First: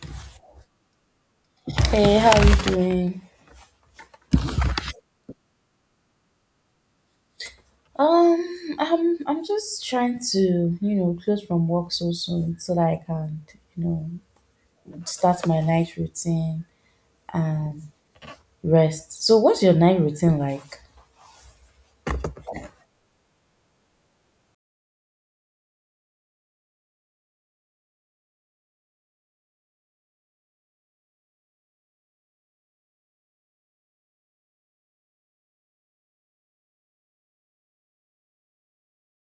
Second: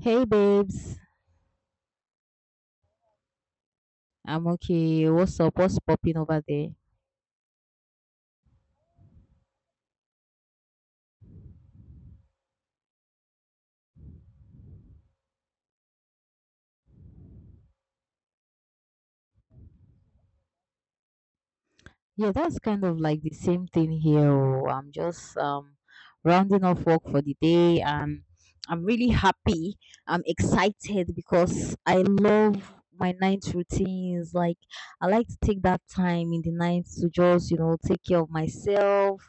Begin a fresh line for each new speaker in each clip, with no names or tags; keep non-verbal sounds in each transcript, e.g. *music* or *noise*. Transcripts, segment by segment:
Hey babes,
Hey, how you doing?
I'm okay. What's up? What's popping over there?
Um, I'm just trying to, you know, close from work so soon so that I can, you know, start my night routine and rest. So what's your night routine like?
Yeah, that's kind of like the same thing here. Oh, I'm just rounding off work for the day, and I'm really happy. I'm excited because I love my night routines. Like, I like to take that time in the night to just, you know, take care of myself,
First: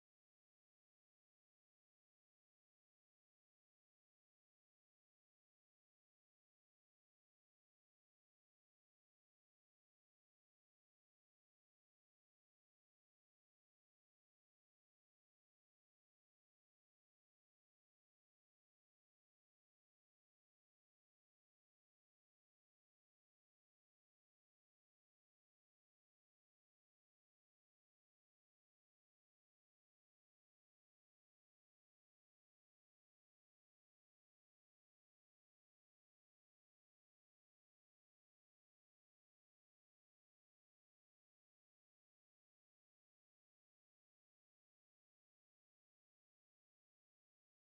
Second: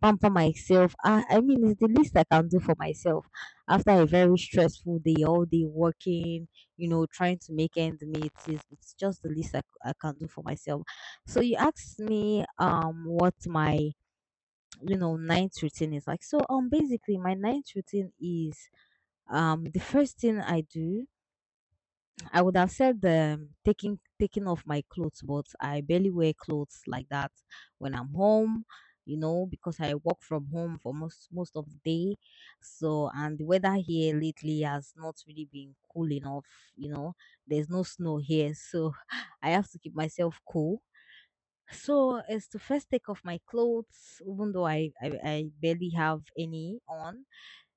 pamper myself. I mean, it's the least I can do for myself after a very stressful day, all day working, you know, trying to make ends meet. It's just the least I can do for myself so you asked me what my you know night routine is like. So basically my night routine is the first thing I do, I would have said the taking off my clothes, but I barely wear clothes like that when I'm home, you know, because I work from home for most of the day. So and the weather here lately has not really been cool enough, you know. There's no snow here, so *laughs* I have to keep myself cool so it's the first take off my clothes, even though I barely have any on.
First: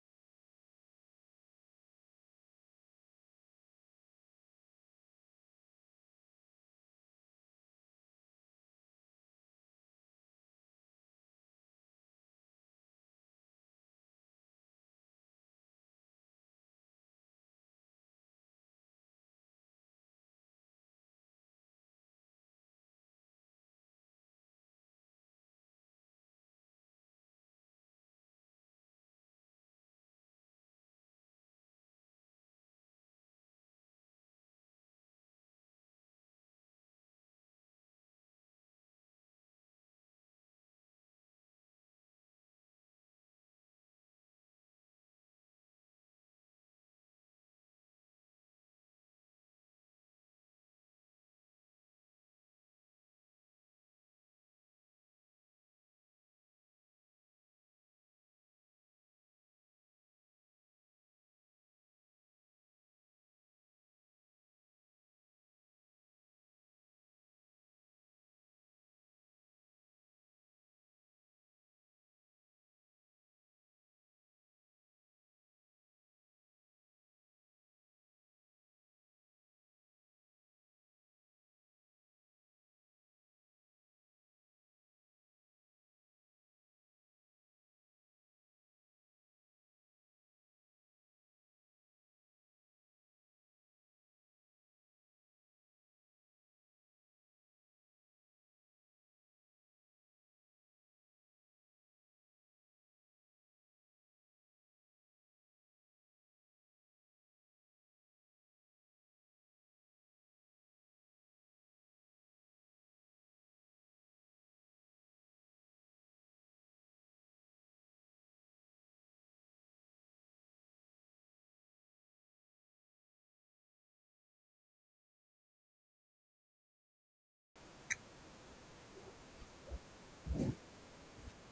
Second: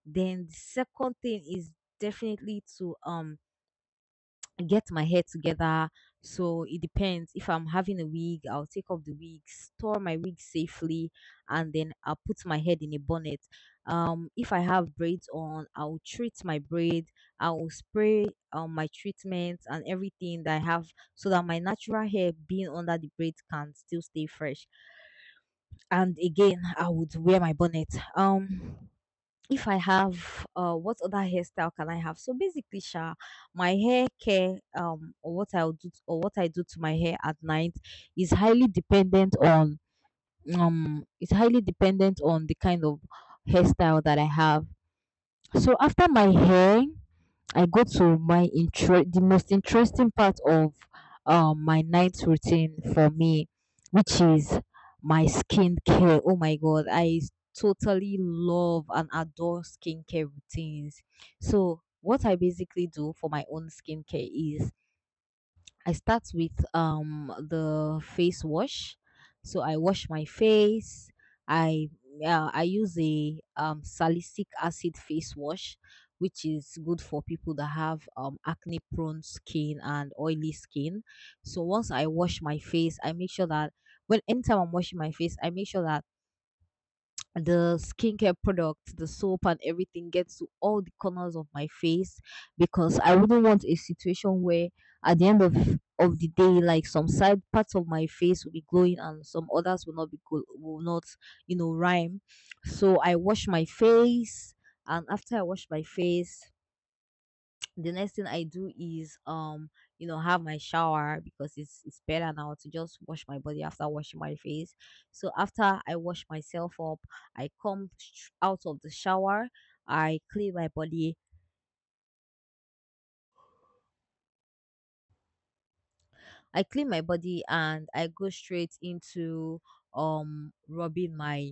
Then the second thing is definitely to get my hair together. So it depends. If I'm having a wig, I'll take off the wig, store my wig safely, and then I'll put my head in a bonnet. If I have braids on, I'll treat my braid. I will spray my treatments and everything that I have so that my natural hair being under the braids can still stay fresh and again I would wear my bonnet. um if I have what other hairstyle can I have, so basically sha my hair care or what I'll do or what I do to my hair at night is highly dependent on the kind of hairstyle that I have. So after my hair I go to my intro, the most interesting part of my night routine for me, which is my skincare. Oh my god, totally love and adore skincare routines. So what I basically do for my own skincare is I start with the face wash. So I wash my face. I I use a salicylic acid face wash, which is good for people that have acne prone skin and oily skin. So once I wash my face, I make sure that when anytime I'm washing my face, I make sure that the skincare products, the soap, and everything gets to all the corners of my face because I wouldn't want a situation where at the end of the day, like some side parts of my face will be glowing and some others will not be will not you know rhyme. So I wash my face, and after I wash my face, the next thing I do is you know have my shower because it's better now to just wash my body after washing my face. So after I wash myself up, I come out of the shower, I clean my body, I clean my body and I go straight into rubbing my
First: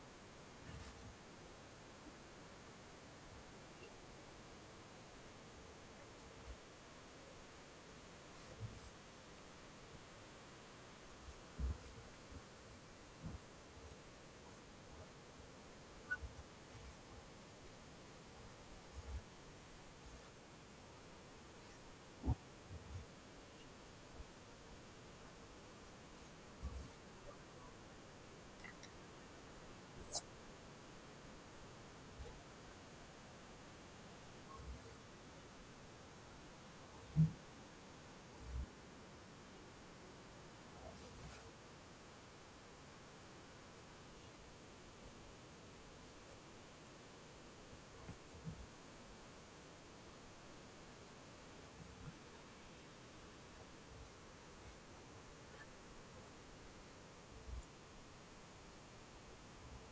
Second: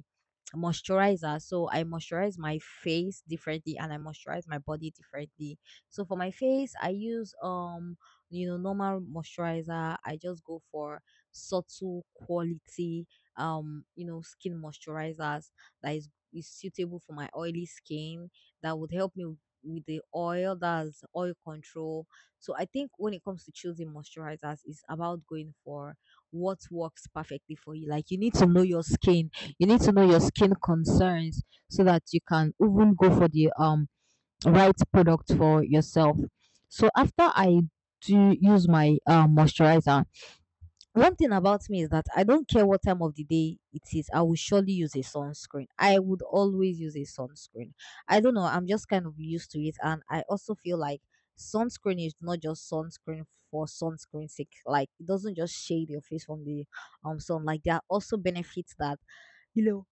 moisturizer. So I moisturize my face differently and I moisturize my body differently. So for my face, I use you know normal moisturizer. I just go for subtle quality you know skin moisturizers that is suitable for my oily skin that would help me with the oil, that's oil control. So I think when it comes to choosing moisturizers, it's about going for what works perfectly for you. Like you need to know your skin, you need to know your skin concerns so that you can even go for the right product for yourself. So after I do use my moisturizer, one thing about me is that I don't care what time of the day it is, I will surely use a sunscreen. I would always use a sunscreen. I don't know, I'm just kind of used to it. And I also feel like sunscreen is not just sunscreen for sunscreen's sake. Like, it doesn't just shade your face from the sun. Like, there are also benefits that, you know,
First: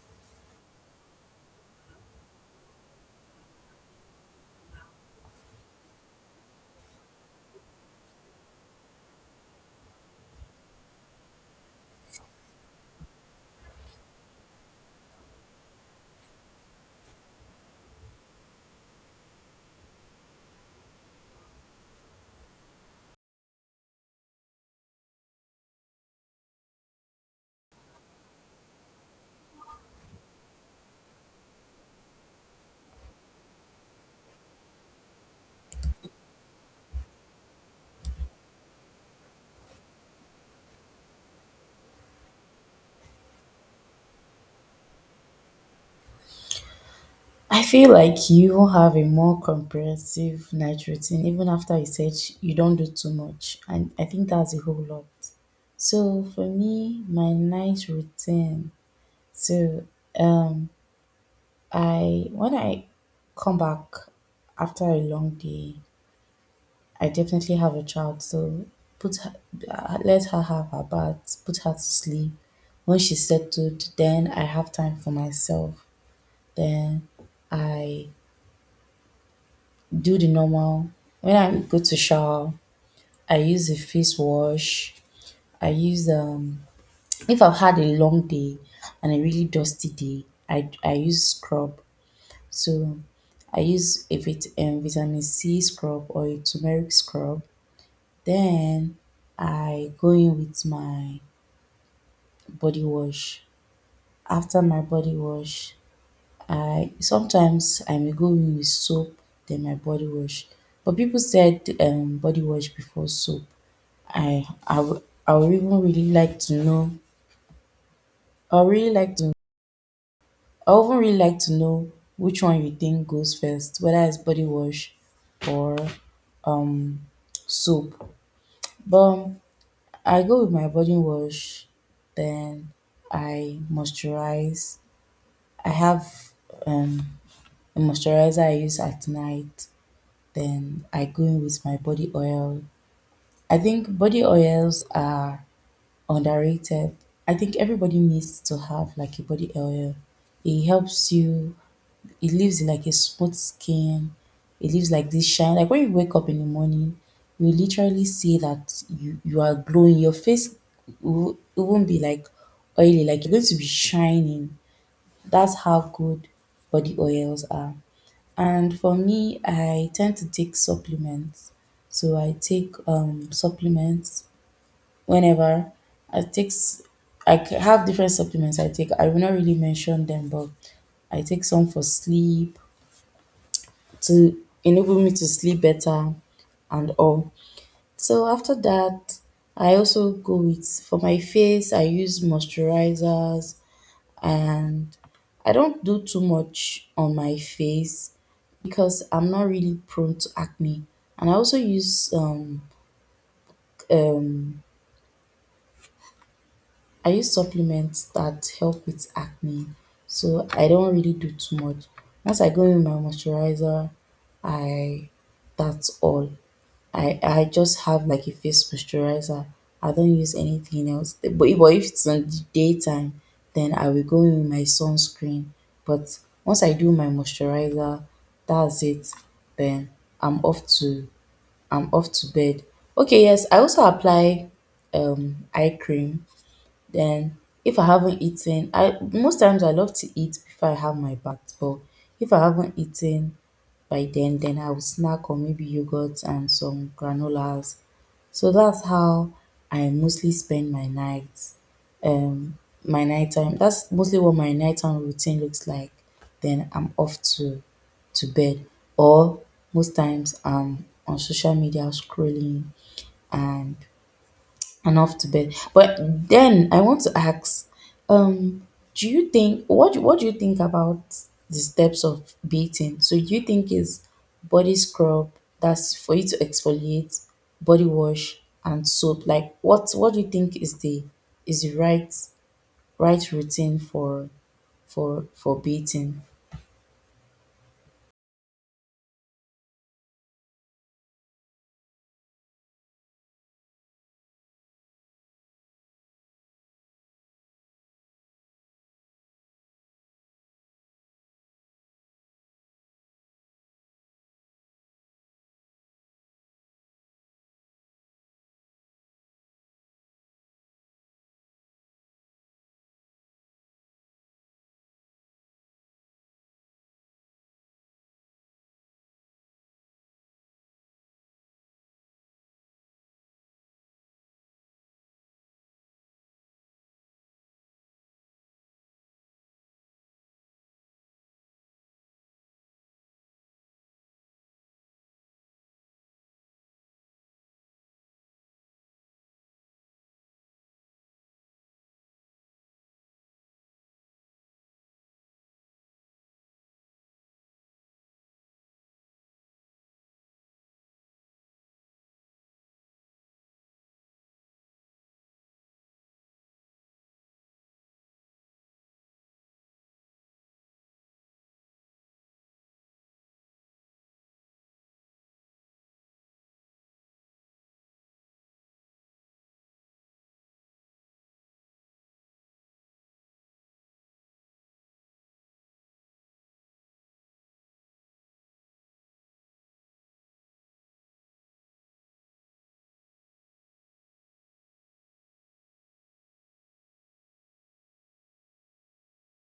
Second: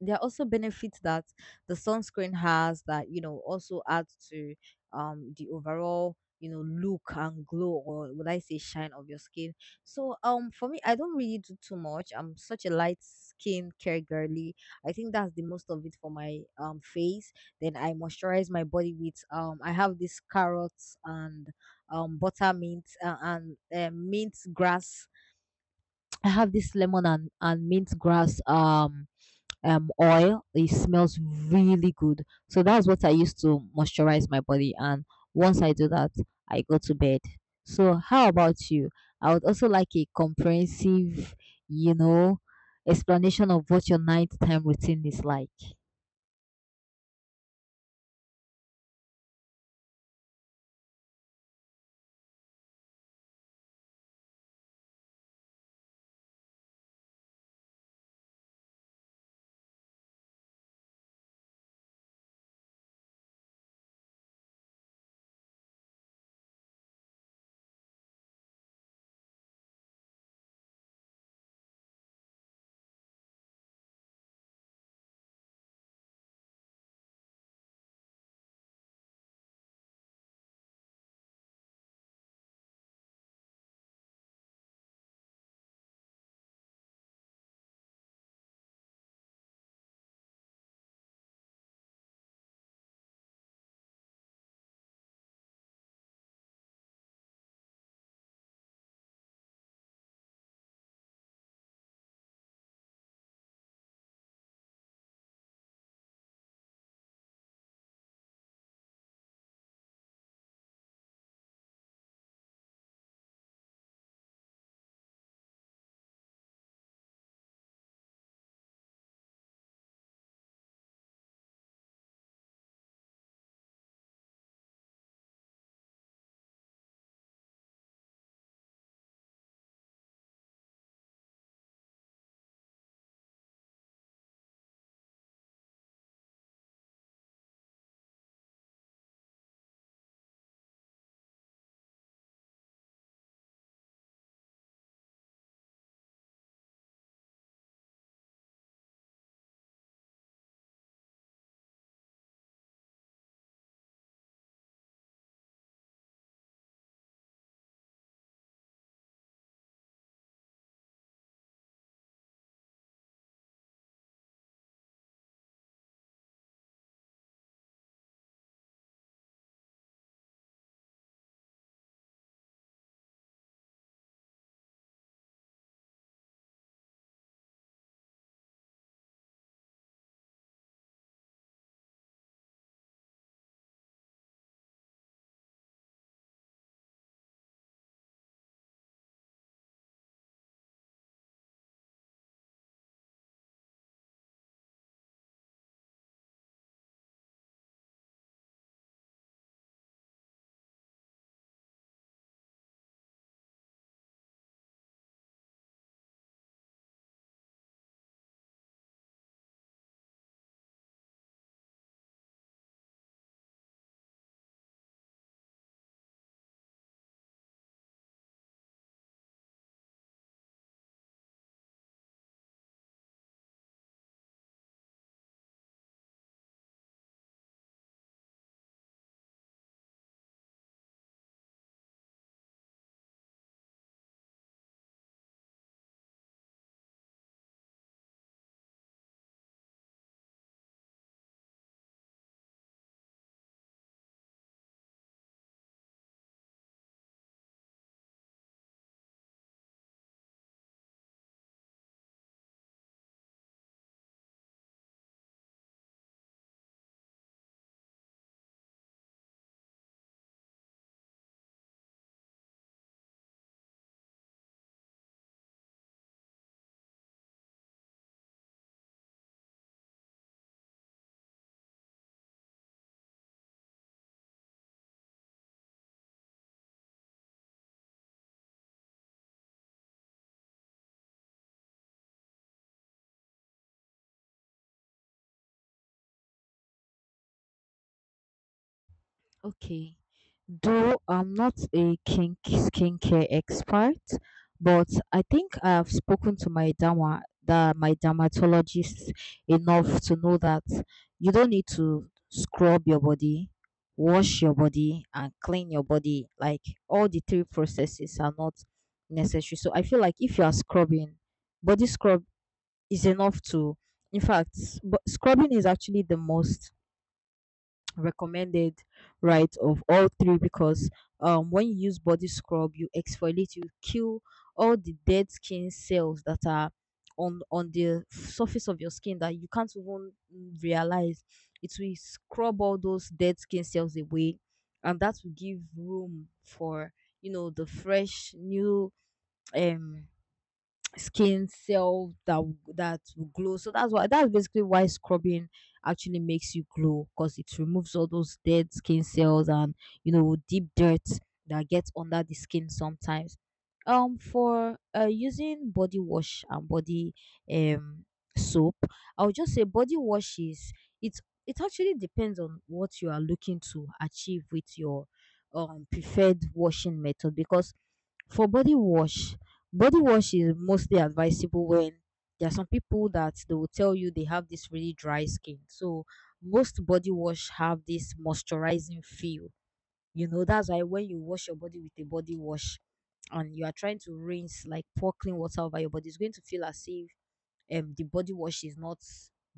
there are also benefits that the sunscreen has that you know also adds to the overall you know look and glow, or would I say shine of your skin. So for me I don't really do too much. I'm such a light skin care girly. I think that's the most of it for my face. Then I moisturize my body with I have this carrots and butter mint and mint grass. I have this lemon and, mint grass oil. It smells really good. So that's what I use to moisturize my body. And once I do that, I go to bed. So how about you? I would also like a comprehensive, you know, explanation of what your nighttime routine is like.
I feel like you have a more comprehensive night routine even after you said you don't do too much. And I think that's a whole lot. So for me, my night routine. So um I when I come back after a long day, I definitely have a child. So put her, let her have her bath, put her to sleep. When she's settled, then I have time for myself. Then I do the normal. When I go to shower, I use the face wash. I use if I've had a long day and a really dusty day, I use scrub. So I use a vitamin C scrub or a turmeric scrub. Then I go in with my body wash. After my body wash, I sometimes I may go in with soap, then my body wash. But people said body wash before soap. I I w- I would even really like to know. I would really like to. I would even really like to know which one you think goes first, whether it's body wash or um soap. But I go with my body wash, then I moisturize. I have um, a moisturizer I use at night. Then I go in with my body oil. I think body oils are underrated. I think everybody needs to have like a body oil. It helps you. It lives in like a smooth skin. It lives like this shine. Like when you wake up in the morning, you literally see that you are glowing. Your face will, it won't be like oily, like you're going to be shining. That's how good body oils are. And for me, I tend to take supplements. So I take supplements whenever I take. S- I c- have different supplements I take. I will not really mention them, but I take some for sleep to enable me to sleep better and all. So after that, I also go with for my face, I use moisturizers and I don't do too much on my face because I'm not really prone to acne. And I also use um I use supplements that help with acne, so I don't really do too much. Once I go in with my moisturizer, I that's all. I just have like a face moisturizer. I don't use anything else. But if it's on the daytime, then I will go in with my sunscreen. But once I do my moisturizer, that's it. Then I'm off to I'm off to bed. Okay, yes, I also apply eye cream. Then if I haven't eaten, I most times I love to eat before I have my bath, but if I haven't eaten by then I will snack on maybe yogurt and some granolas. So that's how I mostly spend my nights. Um, my nighttime. That's mostly what my nighttime routine looks like. Then I'm off to bed, or most times I'm on social media scrolling and and off to bed. But then I want to ask, um, do you think what do you think about the steps of beating? So do you think is body scrub that's for you to exfoliate, body wash, and soap? Like what do you think is the is the right right routine for beating?
Okay. Though I'm not a kink skincare expert, but I think I have spoken to my my dermatologist enough to know that you don't need to scrub your body, wash your body, and clean your body. Like all the three processes are not necessary. So I feel like if you are scrubbing, body scrub is enough to. In fact, but scrubbing is actually the most recommended right of all three because when you use body scrub you exfoliate, you kill all the dead skin cells that are on the surface of your skin that you can't even realize. It will scrub all those dead skin cells away and that will give room for you know the fresh new um skin cell that that will glow. So that's why, that's basically why scrubbing actually makes you glow, because it removes all those dead skin cells and you know deep dirt that gets under the skin sometimes. For using body wash and body um soap, I would just say body wash is it actually depends on what you are looking to achieve with your preferred washing method. Because for body wash, body wash is mostly advisable when there are some people that they will tell you they have this really dry skin. So most body wash have this moisturizing feel. You know, that's why when you wash your body with a body wash and you are trying to rinse, like pour clean water over your body, it's going to feel as if the body wash is not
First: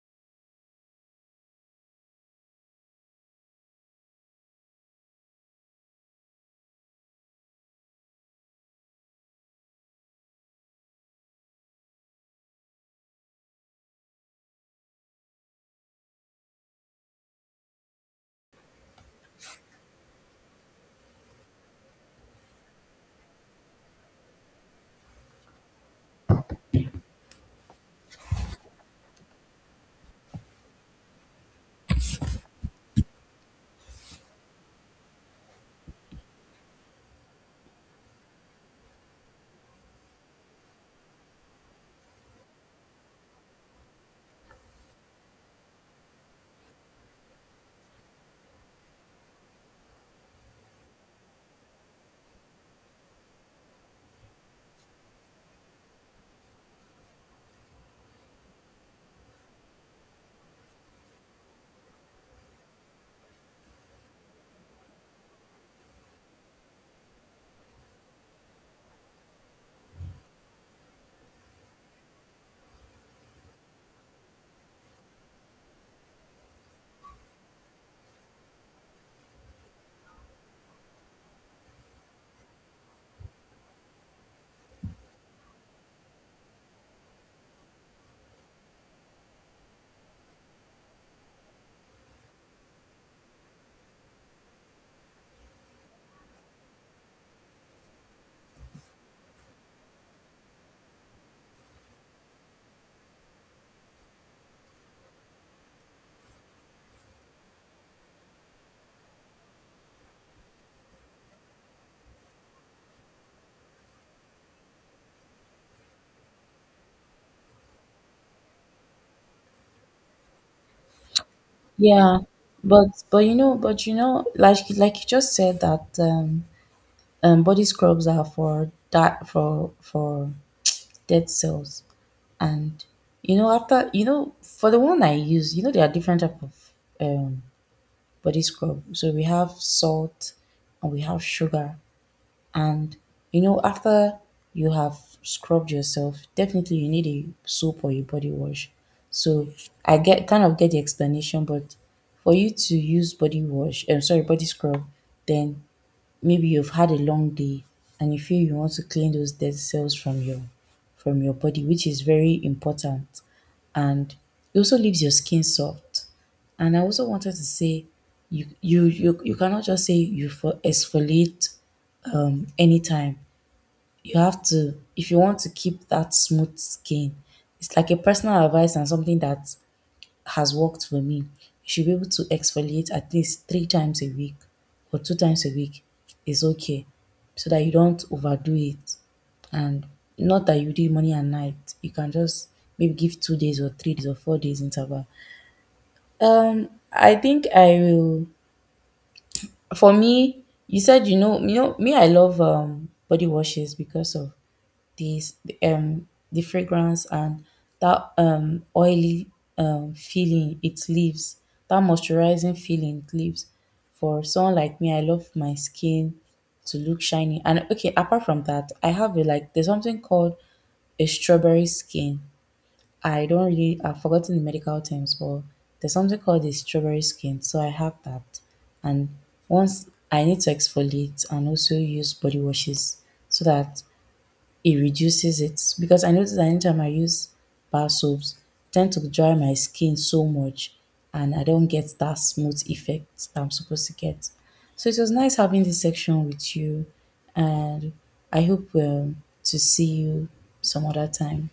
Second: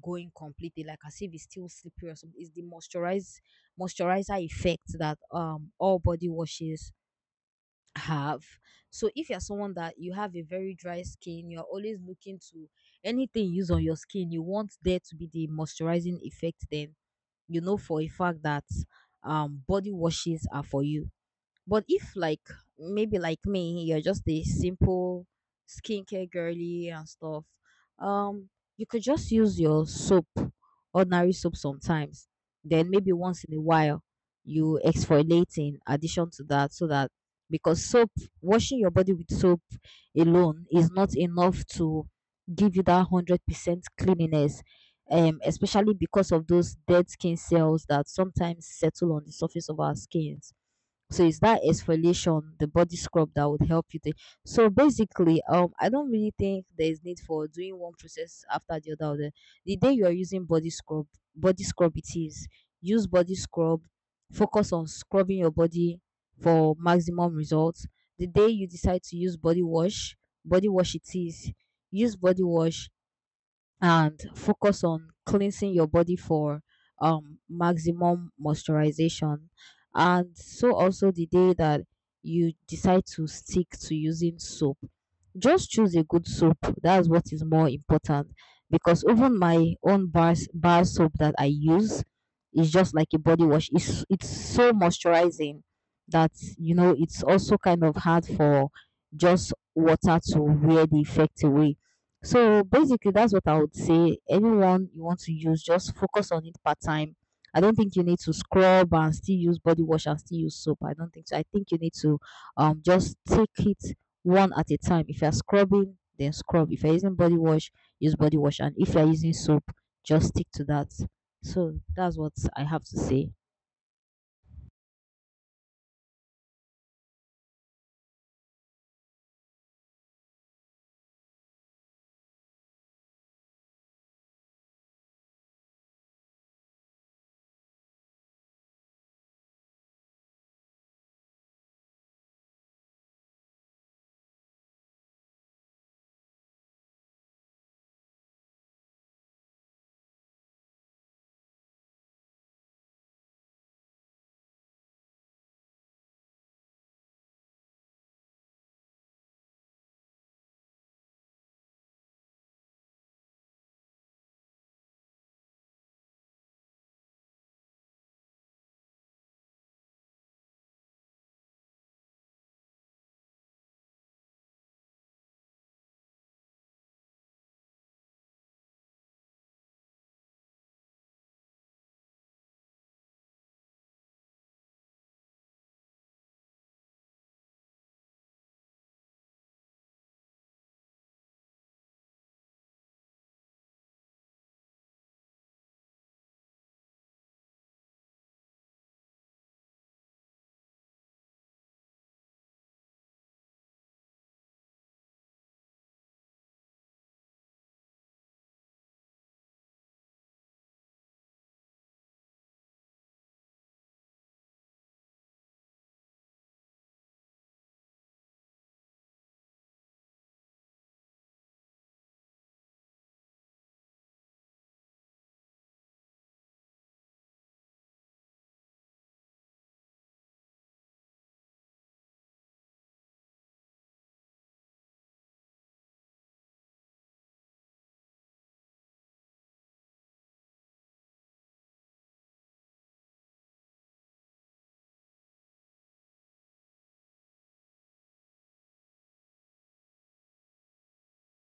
going completely, like as if it's still slippery or something. It's the moisturizer effect that all body washes have. So if you're someone that you have a very dry skin, you're always looking to anything you use on your skin, you want there to be the moisturizing effect, then you know for a fact that body washes are for you. But if like maybe like me, you're just a simple skincare girly and stuff, um, you could just use your soap, ordinary soap sometimes. Then maybe once in a while you exfoliate in addition to that so that because soap, washing your body with soap alone is not enough to give you that 100% cleanliness. Especially because of those dead skin cells that sometimes settle on the surface of our skins. So it's that exfoliation, the body scrub that would help you. So basically, I don't really think there is need for doing one process after the other. The day you are using body scrub it is. Use body scrub. Focus on scrubbing your body for maximum results. The day you decide to use body wash it is. Use body wash and focus on cleansing your body for maximum moisturization. And so also the day that you decide to stick to using soap, just choose a good soap. That's what is more important, because even my own bar soap that I use is just like a body wash. It's so moisturizing that you know it's also kind of hard for just water to wear the effect away. So basically, that's what I would say. Anyone you want to use, just focus on it part time. I don't think you need to scrub and still use body wash and still use soap. I don't think so. I think you need to just take it one at a time. If you're scrubbing, then scrub. If you're using body wash, use body wash. And if you're using soap, just stick to that. So that's
Yeah,
what I have
but
to say.
you know, like you just said that body scrubs are for that for dead cells and you know after you know for the one I use, you know, there are different type of um, body scrub, so we have salt and we have sugar, and you know, after you have scrubbed yourself, definitely you need a soap or a body wash. So I get kind of get the explanation, but for you to use body wash, I'm sorry, body scrub, then maybe you've had a long day and you feel you want to clean those dead cells from your body, which is very important. And it also leaves your skin soft. And I also wanted to say you cannot just say you for exfoliate anytime. You have to if you want to keep that smooth skin, it's like a personal advice and something that has worked for me. You should be able to exfoliate at least 3 times a week or 2 times a week is okay, so that you don't overdo it. And not that you did morning and night, you can just maybe give 2 days or 3 days or 4 days interval. I think I will for me, you said you know, you know me, I love body washes because of this the fragrance and that oily feeling it leaves, that moisturizing feeling it leaves. For someone like me, I love my skin to look shiny. And okay, apart from that, I have a like there's something called a strawberry skin. I don't really I've forgotten the medical terms, but there's something called a strawberry skin. So I have that. And once I need to exfoliate and also use body washes so that it reduces it, because I notice that anytime I use bar soaps, it tend to dry my skin so much and I don't get that smooth effect I'm supposed to get. So it was nice having this section with you, and I hope to see you some other time.